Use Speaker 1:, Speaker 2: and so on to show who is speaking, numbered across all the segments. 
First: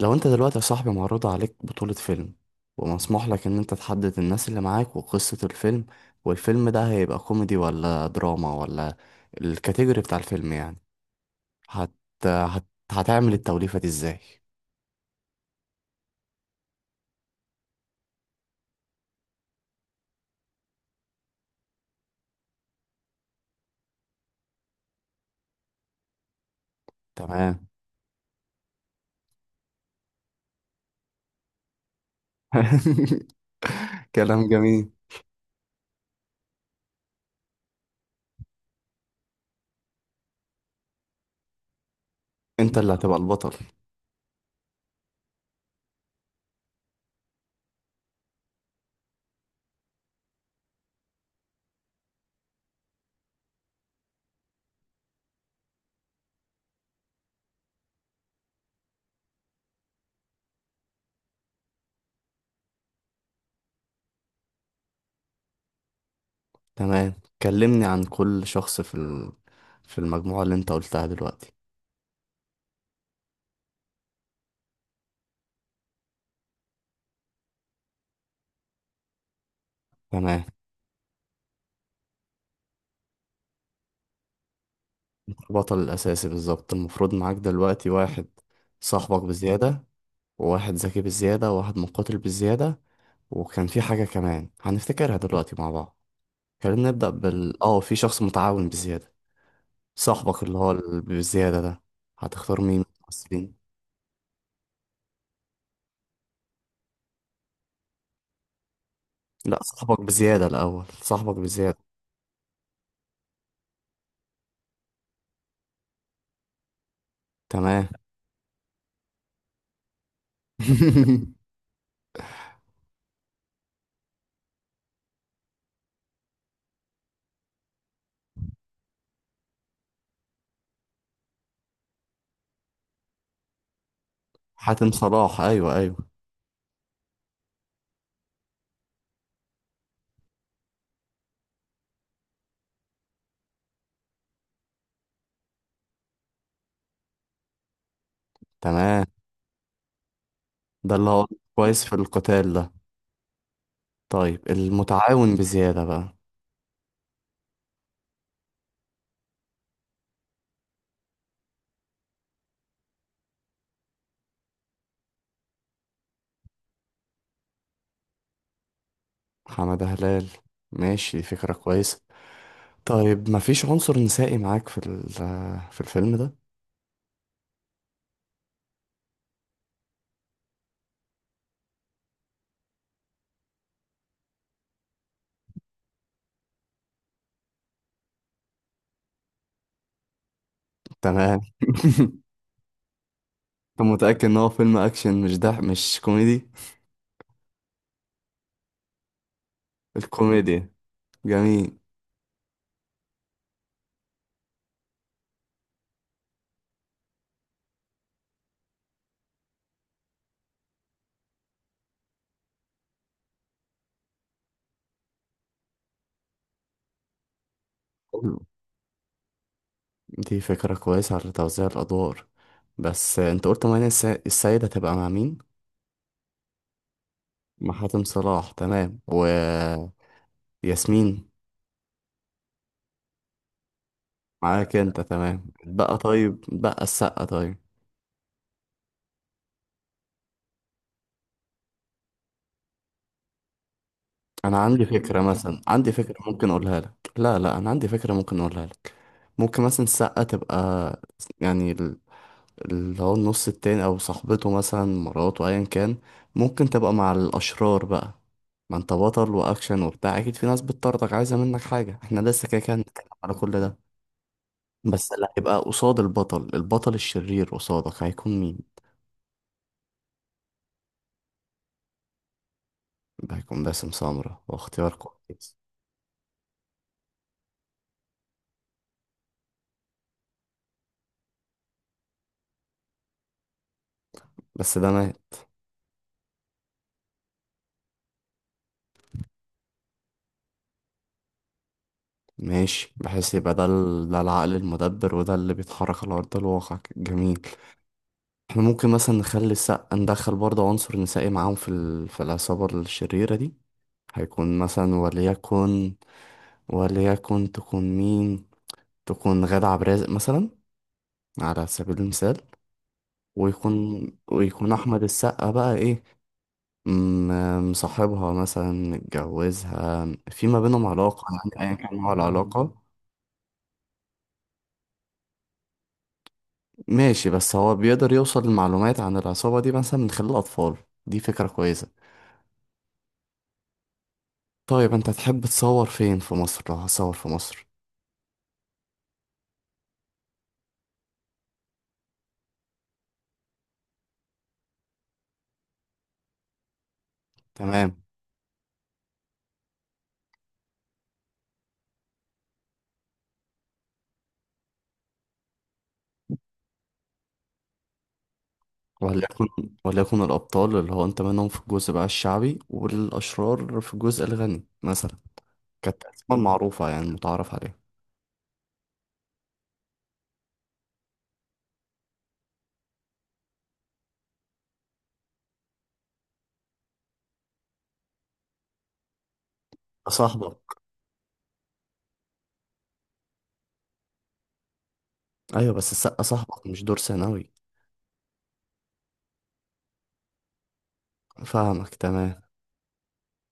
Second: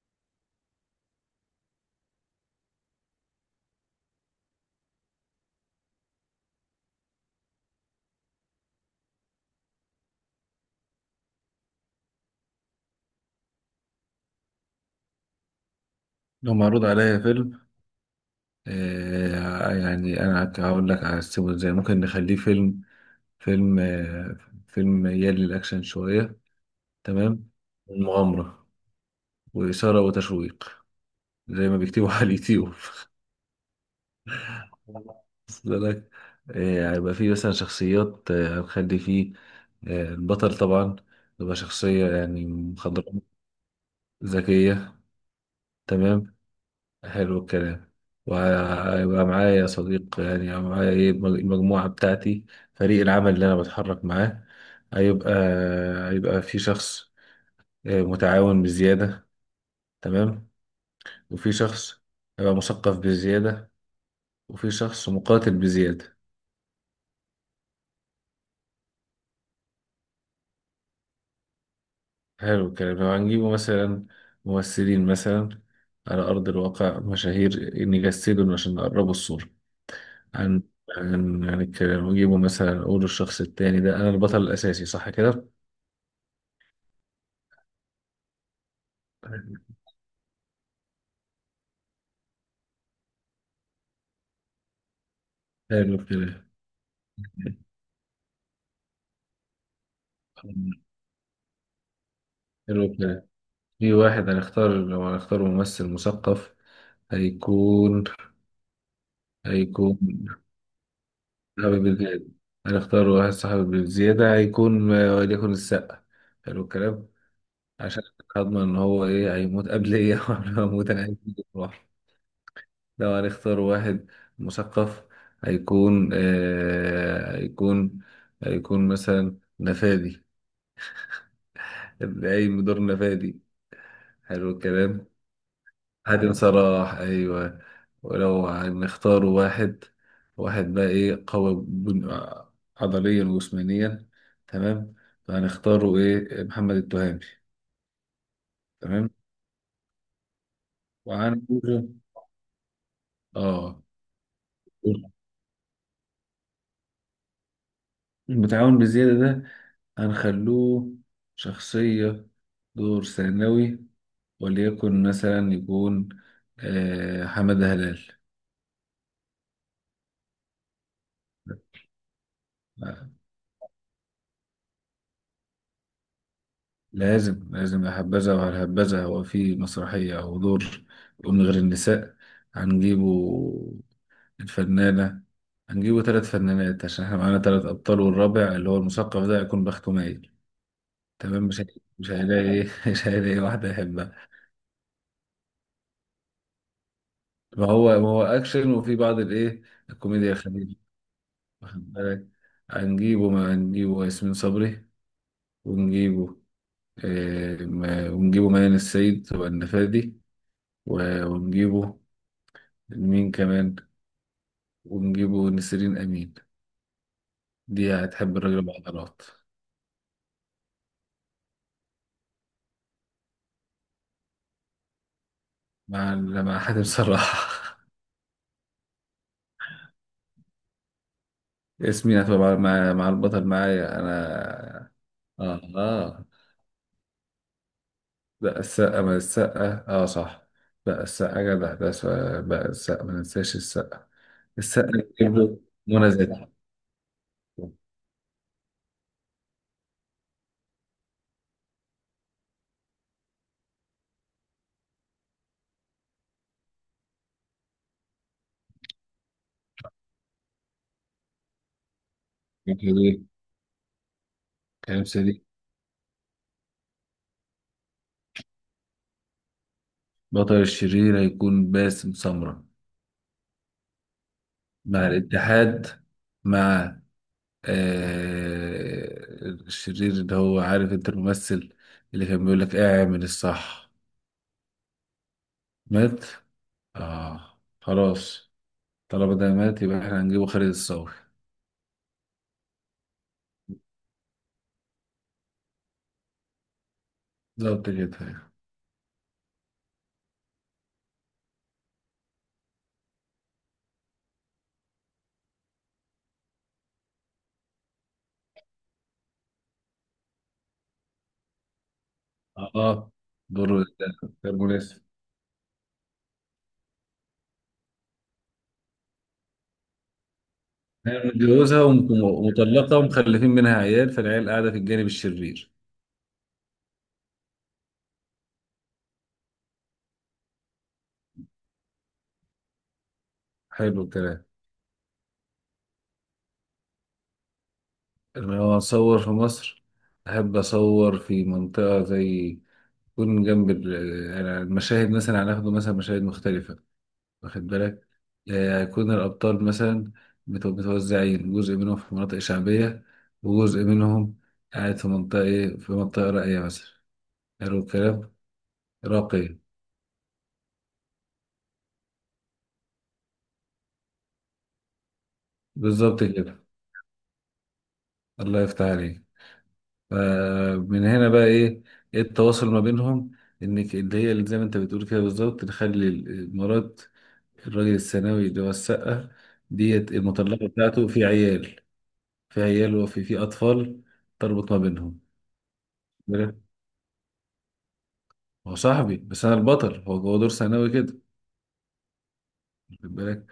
Speaker 1: لو انت دلوقتي يا صاحبي معروض عليك بطولة فيلم، ومسموح لك ان انت تحدد الناس اللي معاك وقصة الفيلم، والفيلم ده هيبقى كوميدي ولا دراما ولا الكاتيجوري بتاع الفيلم يعني هت... هت... هتعمل التوليفة دي ازاي؟
Speaker 2: لو معروض عليا فيلم، يعني انا هقول لك هقسمه ازاي ممكن نخليه فيلم. فيلم آه فيلم يلي الاكشن شويه، تمام.
Speaker 1: تمام.
Speaker 2: المغامره واثاره وتشويق، زي ما بيكتبوا على اليوتيوب.
Speaker 1: كلام جميل.
Speaker 2: وصل لك؟ هيبقى فيه مثلا شخصيات. هنخلي فيه، البطل طبعا يبقى شخصية يعني
Speaker 1: انت اللي هتبقى
Speaker 2: مخضرمة
Speaker 1: البطل.
Speaker 2: ذكية. تمام، حلو الكلام. وهيبقى معايا يا صديق، يعني هيبقى معايا ايه المجموعة بتاعتي، فريق العمل اللي انا بتحرك معاه. هيبقى هيبقى في شخص متعاون بزيادة، تمام. وفي شخص هيبقى مثقف بزيادة، وفي شخص مقاتل بزيادة.
Speaker 1: تمام، كلمني عن كل شخص في في المجموعة اللي انت قلتها دلوقتي.
Speaker 2: حلو الكلام، لو هنجيبه مثلا ممثلين مثلا على أرض الواقع مشاهير نجسدهم عشان نقربوا الصورة
Speaker 1: تمام،
Speaker 2: عن الكلام، ونجيبه مثلا نقوله الشخص التاني ده. أنا البطل الأساسي صح كده.
Speaker 1: البطل الأساسي بالظبط المفروض معاك دلوقتي واحد صاحبك بزيادة، وواحد ذكي بالزيادة، وواحد مقاتل بالزيادة، وكان في حاجة كمان هنفتكرها دلوقتي مع
Speaker 2: حلو
Speaker 1: بعض.
Speaker 2: الكلام،
Speaker 1: خلينا نبدأ بال في شخص متعاون بالزيادة. صاحبك اللي هو بالزيادة ده هتختار مين
Speaker 2: حلو
Speaker 1: من
Speaker 2: الكلام.
Speaker 1: الممثلين؟
Speaker 2: في واحد هنختار، لو هنختار ممثل مثقف هيكون،
Speaker 1: لا،
Speaker 2: هيكون
Speaker 1: صاحبك بزيادة الأول، صاحبك
Speaker 2: صاحب
Speaker 1: بزيادة.
Speaker 2: البلاد. هنختار واحد صاحب الزيادة، هيكون وليكن السقا. حلو الكلام،
Speaker 1: تمام.
Speaker 2: عشان هضمن إن هو إيه هيموت قبل إيه أو قبل ما أموت، أنا عايز أموت لوحدي. لو هنختار واحد مثقف هيكون، هيكون مثلا نفادي، اللي قايم بدور نفادي. حلو
Speaker 1: حاتم
Speaker 2: الكلام،
Speaker 1: صلاح، أيوه أيوه.
Speaker 2: حاتم صلاح ايوه. ولو هنختار واحد، واحد بقى ايه قوي، عضليا وجسمانيا، تمام. فهنختاره ايه محمد التهامي،
Speaker 1: تمام،
Speaker 2: تمام.
Speaker 1: ده اللي هو كويس
Speaker 2: وهنقوله
Speaker 1: في القتال ده.
Speaker 2: اه.
Speaker 1: طيب، المتعاون بزيادة بقى.
Speaker 2: المتعاون بزيادة ده هنخلوه شخصية، دور ثانوي، وليكن مثلا يكون حمادة هلال.
Speaker 1: حمادة هلال، ماشي، فكرة كويسة. طيب مفيش عنصر نسائي معاك في في الفيلم ده؟
Speaker 2: لازم لازم، لا هبذا ولا هبذا، هو في مسرحية أو دور يقوم من غير النساء؟ هنجيبه الفنانة، هنجيبه ثلاث فنانات عشان احنا معانا ثلاث أبطال، والرابع اللي هو المثقف ده هيكون بخته مايل.
Speaker 1: تمام.
Speaker 2: تمام، مش هيلاقي ايه مش هيلاقي واحدة
Speaker 1: أنت
Speaker 2: يحبها.
Speaker 1: متأكد إن هو فيلم أكشن مش ده مش كوميدي؟
Speaker 2: ما هو أكشن وفي بعض الإيه، الكوميديا
Speaker 1: الكوميديا،
Speaker 2: الخفيفة،
Speaker 1: جميل.
Speaker 2: واخد بالك. هنجيبه، ما هنجيبه ياسمين صبري، ونجيبه إيه، ونجيبه ميادة السيد والنفادي، ونجيبه مين كمان، ونجيبه نسرين أمين، دي
Speaker 1: حلو.
Speaker 2: هتحب الراجل بعضلات.
Speaker 1: دي فكرة كويسة على توزيع الأدوار. بس أنت قلت مانيا السيدة هتبقى مع مين؟
Speaker 2: مع مع حاتم صراحة.
Speaker 1: مع حاتم صلاح، تمام، و ياسمين؟
Speaker 2: ياسمين هتبقى مع البطل معايا
Speaker 1: معاك
Speaker 2: أنا.
Speaker 1: أنت، تمام.
Speaker 2: آه
Speaker 1: بقى
Speaker 2: آه،
Speaker 1: طيب، بقى السقا طيب.
Speaker 2: بقى السقا، من السقا، آه صح. بقى السقا جدع ده بقى السقا، ما ننساش السقا.
Speaker 1: أنا عندي
Speaker 2: السقا
Speaker 1: فكرة،
Speaker 2: نجيب له
Speaker 1: مثلا عندي
Speaker 2: منى
Speaker 1: فكرة
Speaker 2: زكي.
Speaker 1: ممكن أقولها لك، لا لا، أنا عندي فكرة ممكن أقولها لك. ممكن مثلا السقا تبقى، يعني اللي هو النص التاني او صاحبته مثلا، مراته ايا كان، ممكن تبقى مع الاشرار بقى. ما انت بطل واكشن وبتاع، اكيد في ناس بتطردك عايزه منك حاجه، احنا لسه كده كده هنتكلم
Speaker 2: كريم،
Speaker 1: على كل ده.
Speaker 2: كريم
Speaker 1: بس اللي
Speaker 2: سليم.
Speaker 1: هيبقى قصاد البطل، البطل الشرير قصادك، هيكون مين؟
Speaker 2: بطل الشرير هيكون باسم سمرة.
Speaker 1: ده هيكون باسم سمرة، واختيار
Speaker 2: مع
Speaker 1: كويس.
Speaker 2: الاتحاد، مع آه الشرير اللي هو عارف انت الممثل اللي كان بيقول لك اعمل الصح.
Speaker 1: بس ده مات.
Speaker 2: مات، اه خلاص، طالما ده مات يبقى احنا هنجيبه خالد الصاوي.
Speaker 1: ماشي، بحيث يبقى ده، ده العقل المدبر وده اللي بيتحرك على أرض الواقع. جميل.
Speaker 2: بالظبط كده.
Speaker 1: احنا ممكن مثلا نخلي السقا، ندخل برضه عنصر نسائي معاهم في في العصابة الشريرة دي. هيكون مثلا وليكن، وليكن تكون مين؟ تكون غادة عبد الرازق مثلا، على سبيل المثال.
Speaker 2: اه دوره
Speaker 1: ويكون،
Speaker 2: ده، ده
Speaker 1: ويكون
Speaker 2: المناسب.
Speaker 1: أحمد السقا بقى إيه، مصاحبها مثلا، متجوزها، في ما بينهم
Speaker 2: هي
Speaker 1: علاقة، يعني أيا
Speaker 2: متجوزها
Speaker 1: كان نوع العلاقة.
Speaker 2: ومطلقة ومخلفين منها عيال، فالعيال قاعدة في الجانب الشرير.
Speaker 1: ماشي، بس هو بيقدر يوصل لمعلومات عن العصابة دي مثلا من خلال الأطفال. دي فكرة كويسة.
Speaker 2: حلو الكلام،
Speaker 1: طيب أنت تحب تصور فين في مصر لو هتصور في مصر؟
Speaker 2: لما هو أصور في مصر، أحب أصور في منطقة زي، يكون جنب يعني المشاهد مثلا هناخده مثلا مشاهد مختلفة، واخد
Speaker 1: تمام.
Speaker 2: بالك. هيكون الأبطال مثلا متوزعين، جزء منهم في مناطق شعبية، وجزء منهم قاعد في منطقة إيه، في منطقة راقية مثلا. حلو الكلام،
Speaker 1: وليكن،
Speaker 2: راقية،
Speaker 1: وليكن الأبطال اللي هو أنت منهم في الجزء بقى الشعبي، والأشرار في الجزء الغني مثلا. كانت
Speaker 2: بالظبط
Speaker 1: الأسماء
Speaker 2: كده.
Speaker 1: المعروفة، يعني المتعارف عليها.
Speaker 2: الله يفتح عليك. فمن هنا بقى إيه، إيه التواصل ما بينهم؟ إنك اللي هي اللي زي ما أنت بتقول كده بالظبط، نخلي المرات، الراجل الثانوي اللي هو السقة، ديت
Speaker 1: صاحبك.
Speaker 2: المطلقة بتاعته في عيال، في عيال وفي أطفال تربط ما بينهم.
Speaker 1: أيوه بس السقا صاحبك مش دور ثانوي.
Speaker 2: هو صاحبي بس انا البطل، هو دور ثانوي كده،
Speaker 1: فاهمك، تمام.
Speaker 2: واخد بالك.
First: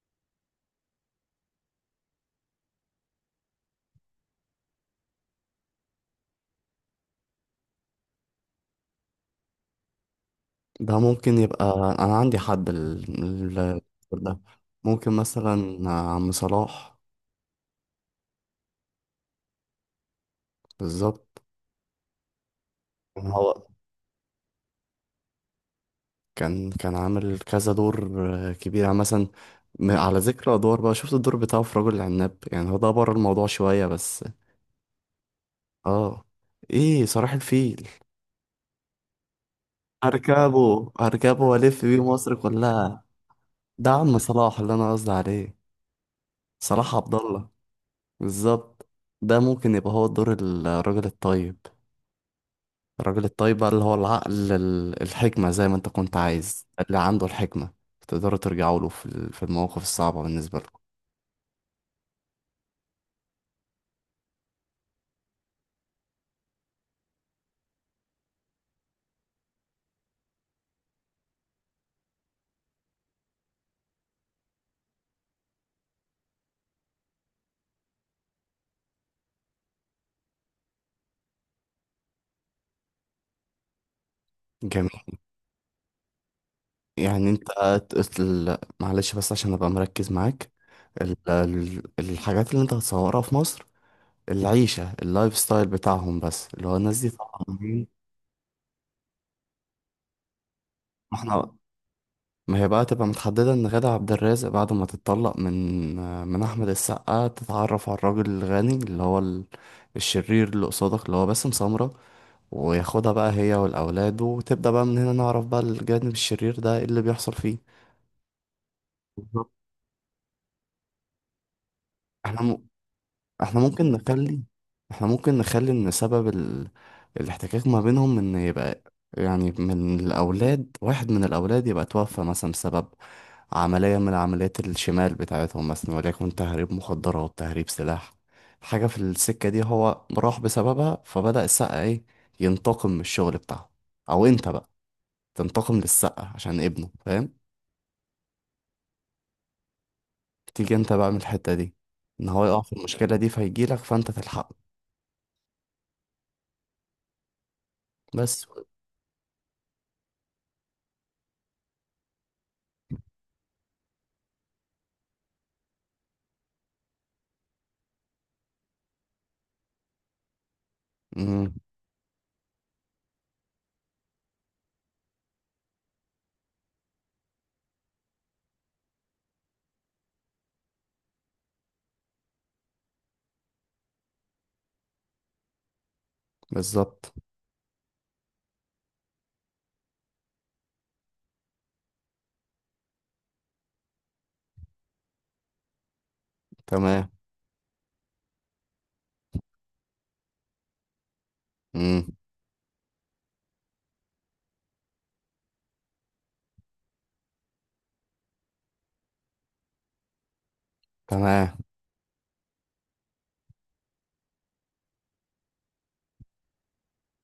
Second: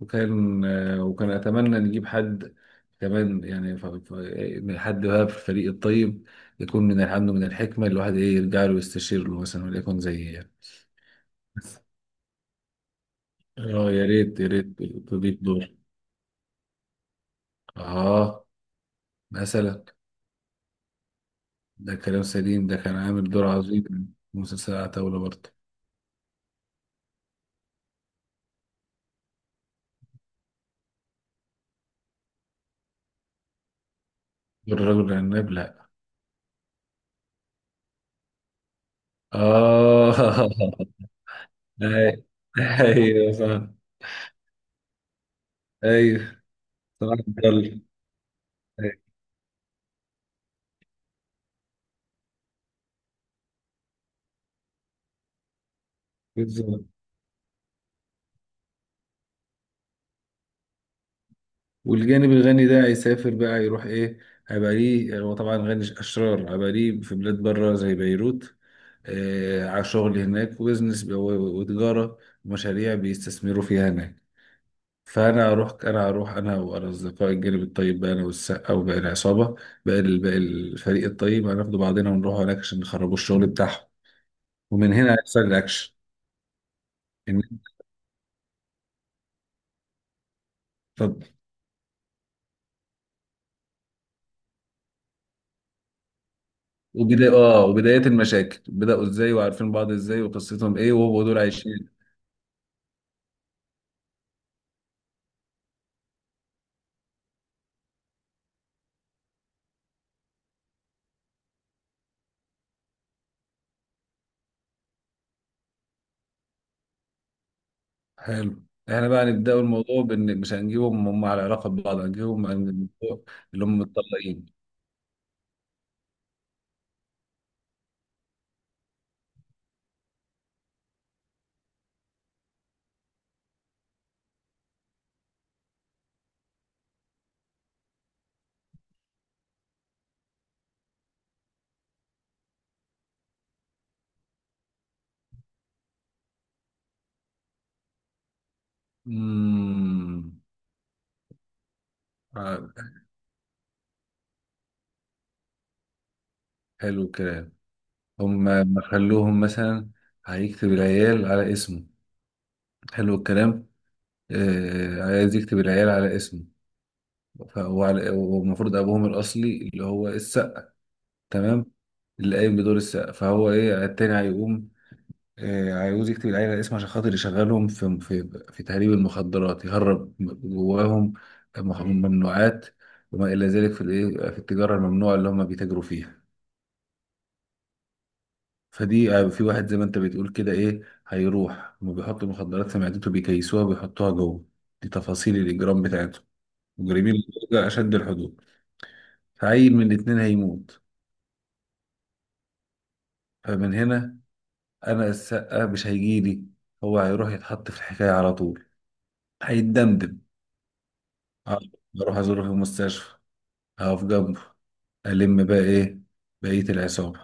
Speaker 2: وكان اتمنى نجيب حد كمان، يعني من حد بقى في الفريق الطيب، يكون من الحمد من الحكمه، الواحد ايه يرجع له يستشير له، مثلا وليكن زي يعني،
Speaker 1: ده ممكن يبقى، أنا عندي حد
Speaker 2: اه يا ريت
Speaker 1: ده ممكن
Speaker 2: تضيف دور.
Speaker 1: مثلا عم صلاح.
Speaker 2: اه مثلا،
Speaker 1: بالظبط.
Speaker 2: ده كلام سليم، ده كان
Speaker 1: إن
Speaker 2: عامل دور
Speaker 1: هو
Speaker 2: عظيم في مسلسل عتاولة برضه.
Speaker 1: كان كان عامل كذا دور، آه، كبير، يعني مثلا، على ذكر أدوار بقى، شفت الدور بتاعه في رجل العناب؟ يعني هو ده بره الموضوع شوية بس.
Speaker 2: دور الرجل العناب، لا.
Speaker 1: اه، ايه صلاح الفيل.
Speaker 2: اه
Speaker 1: اركبه اركبه والف بيه
Speaker 2: ايوه
Speaker 1: مصر كلها.
Speaker 2: ايوه صح،
Speaker 1: ده عم صلاح اللي انا قصدي عليه،
Speaker 2: ايوه
Speaker 1: صلاح
Speaker 2: صح
Speaker 1: عبد
Speaker 2: عبد
Speaker 1: الله.
Speaker 2: الله،
Speaker 1: بالظبط. ده ممكن يبقى هو دور الراجل الطيب. الراجل الطيب بقى اللي هو العقل الحكمة، زي ما انت كنت عايز،
Speaker 2: بالظبط.
Speaker 1: اللي عنده الحكمة تقدروا ترجعوا له في في المواقف الصعبة بالنسبة لكم.
Speaker 2: والجانب الغني ده هيسافر بقى، يروح ايه، هيبقى ليه، هو طبعا غني اشرار، هيبقى ليه في بلاد بره زي بيروت. آه على شغل هناك، وبزنس وتجاره ومشاريع بيستثمروا فيها هناك. فانا هروح، انا هروح انا وانا اصدقائي الجانب الطيب بقى، انا والسقا وباقي العصابه، باقي باقي الفريق الطيب، هناخدوا بعضنا ونروح هناك عشان نخربوا الشغل بتاعهم.
Speaker 1: جميل.
Speaker 2: ومن هنا هيحصل الاكشن.
Speaker 1: يعني
Speaker 2: إن-
Speaker 1: انت قلت معلش بس عشان ابقى مركز معاك،
Speaker 2: طب
Speaker 1: الحاجات اللي انت هتصورها في مصر، العيشة، اللايف ستايل بتاعهم، بس اللي هو الناس دي طبعا
Speaker 2: وبداية
Speaker 1: مين؟
Speaker 2: المشاكل، بدأوا ازاي وعارفين بعض ازاي وقصتهم ايه،
Speaker 1: ما
Speaker 2: وهو دول
Speaker 1: احنا،
Speaker 2: عايشين.
Speaker 1: ما هي بقى تبقى متحددة ان غادة عبد الرازق بعد ما تتطلق من، من أحمد السقا، تتعرف على الراجل الغني اللي هو الشرير اللي قصادك اللي هو باسم سمرة، وياخدها بقى هي والأولاد، وتبدأ بقى من هنا نعرف بقى الجانب الشرير ده ايه اللي بيحصل فيه.
Speaker 2: حلو، احنا بقى
Speaker 1: بالظبط.
Speaker 2: نبدأ الموضوع بان مش هنجيبهم هم على علاقة ببعض،
Speaker 1: احنا
Speaker 2: هنجيبهم عن
Speaker 1: م...
Speaker 2: الموضوع
Speaker 1: احنا
Speaker 2: اللي هم
Speaker 1: ممكن نخلي،
Speaker 2: متطلقين.
Speaker 1: احنا ممكن نخلي ان سبب الاحتكاك ما بينهم ان يبقى، يعني من الاولاد واحد من الاولاد يبقى توفى مثلا بسبب عملية من عمليات الشمال بتاعتهم، مثلا وليكن تهريب مخدرات، تهريب سلاح، حاجة في السكة دي هو راح بسببها، فبدأ السقا ايه، ينتقم من الشغل بتاعه، او انت بقى تنتقم للسقا عشان ابنه، فاهم؟
Speaker 2: امم،
Speaker 1: تيجي انت بقى من الحتة دي، ان هو يقع في
Speaker 2: آه،
Speaker 1: المشكلة دي فيجيلك فانت تلحقه.
Speaker 2: حلو الكلام. هم
Speaker 1: بس.
Speaker 2: ما خلوهم مثلا هيكتب العيال على اسمه. حلو الكلام، آه عايز يكتب العيال على اسمه. والمفروض ابوهم الاصلي اللي هو السقا،
Speaker 1: مم.
Speaker 2: تمام، اللي قايم بدور السقا، فهو ايه التاني هيقوم، عاوز يكتب العيلة الاسم عشان خاطر يشغلهم في تهريب المخدرات، يهرب جواهم ممنوعات وما إلى ذلك، في الإيه، في التجارة الممنوعة اللي هم بيتاجروا فيها.
Speaker 1: بالظبط.
Speaker 2: فدي في واحد زي ما أنت بتقول كده إيه، هيروح هم بيحطوا المخدرات في معدته، بيكيسوها وبيحطوها جوه، دي تفاصيل الإجرام بتاعتهم.
Speaker 1: تمام.
Speaker 2: مجرمين بدرجة أشد الحدود. فعيل من الاتنين هيموت.
Speaker 1: امم
Speaker 2: فمن هنا أنا السقا مش هيجيلي، هو هيروح يتحط في الحكاية على طول، هيتدمدم.
Speaker 1: تمام.
Speaker 2: آه، اروح ازوره في المستشفى، اقف جنبه. الم بقى ايه بقية العصابة،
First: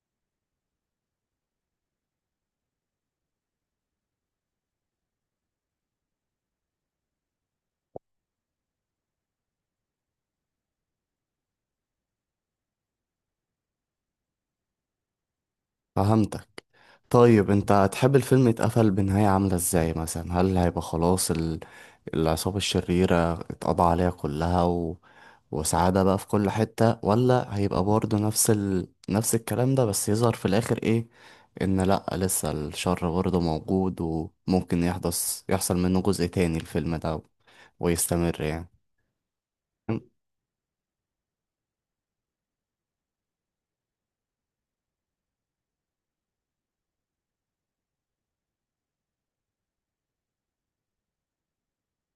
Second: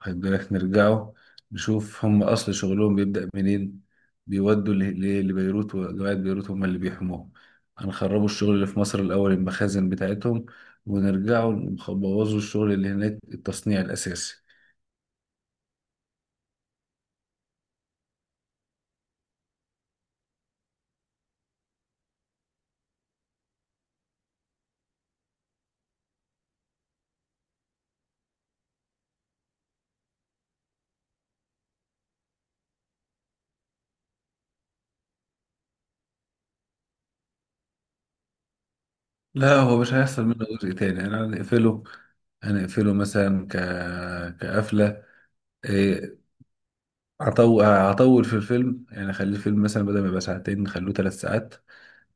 Speaker 2: واخد بالك. نرجعوا نشوف هم اصل شغلهم بيبدأ منين، بيودوا لبيروت، وجماعة بيروت هم اللي بيحموهم. هنخربوا الشغل اللي في مصر الاول، المخازن بتاعتهم، ونرجعوا نبوظوا الشغل اللي هناك، التصنيع الاساسي.
Speaker 1: فهمتك. طيب انت هتحب الفيلم يتقفل بنهاية عاملة ازاي؟ مثلا هل هيبقى خلاص العصابة الشريرة اتقضى عليها كلها وسعادة بقى في كل حتة، ولا هيبقى برضه نفس نفس الكلام ده بس يظهر في الآخر ايه، ان لأ لسه الشر برضه موجود وممكن يحدث يحصل منه جزء تاني الفيلم ده ويستمر يعني؟
Speaker 2: لا، هو مش هيحصل منه جزء تاني، انا هنقفله. هنقفله مثلا كقفلة إيه، هطول في الفيلم، يعني اخلي الفيلم مثلا بدل ما يبقى ساعتين نخلوه ثلاث ساعات،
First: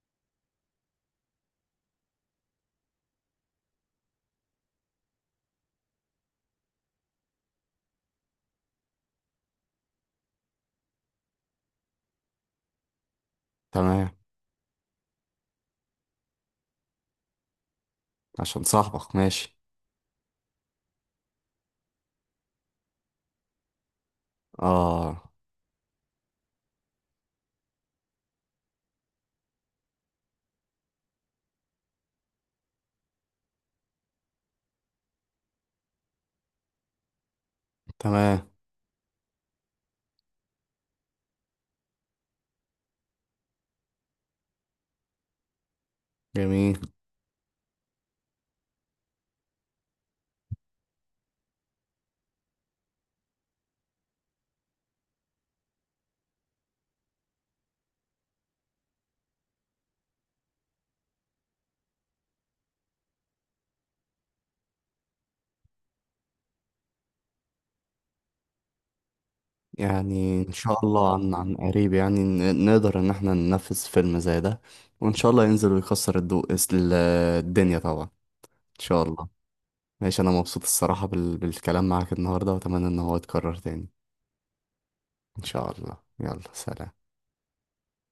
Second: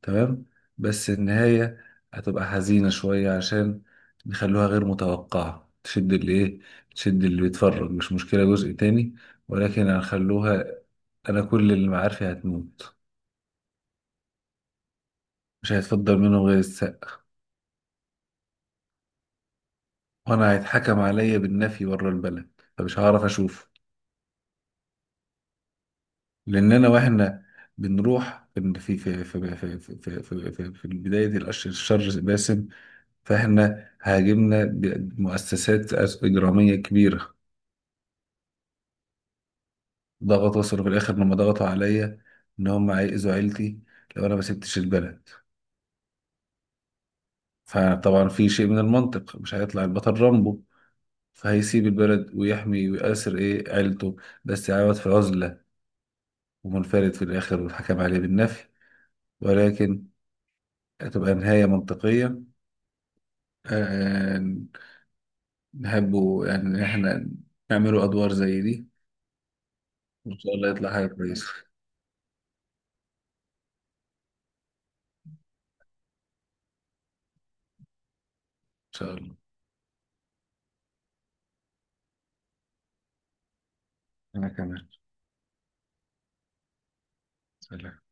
Speaker 2: تمام. بس النهاية هتبقى حزينة شوية، عشان نخلوها غير متوقعة، تشد اللي ايه، تشد اللي بيتفرج، مش مشكلة جزء تاني، ولكن هنخلوها. انا كل اللي معارفي هتموت،
Speaker 1: تمام،
Speaker 2: مش هيتفضل منهم غير السقا.
Speaker 1: عشان صاحبك. ماشي.
Speaker 2: وانا هيتحكم عليا بالنفي بره البلد، فمش هعرف اشوفه.
Speaker 1: اه.
Speaker 2: لان انا، واحنا بنروح في في في في في في في, في, في, في, في البداية دي، الأشر الشر باسم، فاحنا هاجمنا بمؤسسات إجرامية كبيرة.
Speaker 1: تمام.
Speaker 2: ضغط، وصلوا في الآخر لما ضغطوا عليا إن هم هيأذوا عيلتي لو أنا ما سبتش البلد.
Speaker 1: جميل.
Speaker 2: فطبعا في شيء من المنطق، مش هيطلع البطل رامبو، فهيسيب البلد ويحمي ويأسر إيه عيلته، بس يعود في عزلة ومنفرد في الآخر والحكم عليه بالنفي. ولكن هتبقى نهاية منطقية، آه، نحبه يعني إن إحنا نعمله أدوار زي دي. وإن
Speaker 1: يعني ان
Speaker 2: شاء الله
Speaker 1: شاء
Speaker 2: يطلع حاجة
Speaker 1: الله عن
Speaker 2: كويسة
Speaker 1: عن
Speaker 2: إن
Speaker 1: قريب يعني نقدر ان احنا ننفذ فيلم زي ده. وان شاء الله ينزل ويكسر ال- الدنيا طبعا، ان شاء
Speaker 2: شاء
Speaker 1: الله.
Speaker 2: الله.
Speaker 1: ماشي، انا مبسوط الصراحة بالكلام معاك النهاردة، واتمنى ان هو يتكرر تاني.
Speaker 2: أنا كمان،
Speaker 1: ان شاء الله، يلا سلام.
Speaker 2: سلام.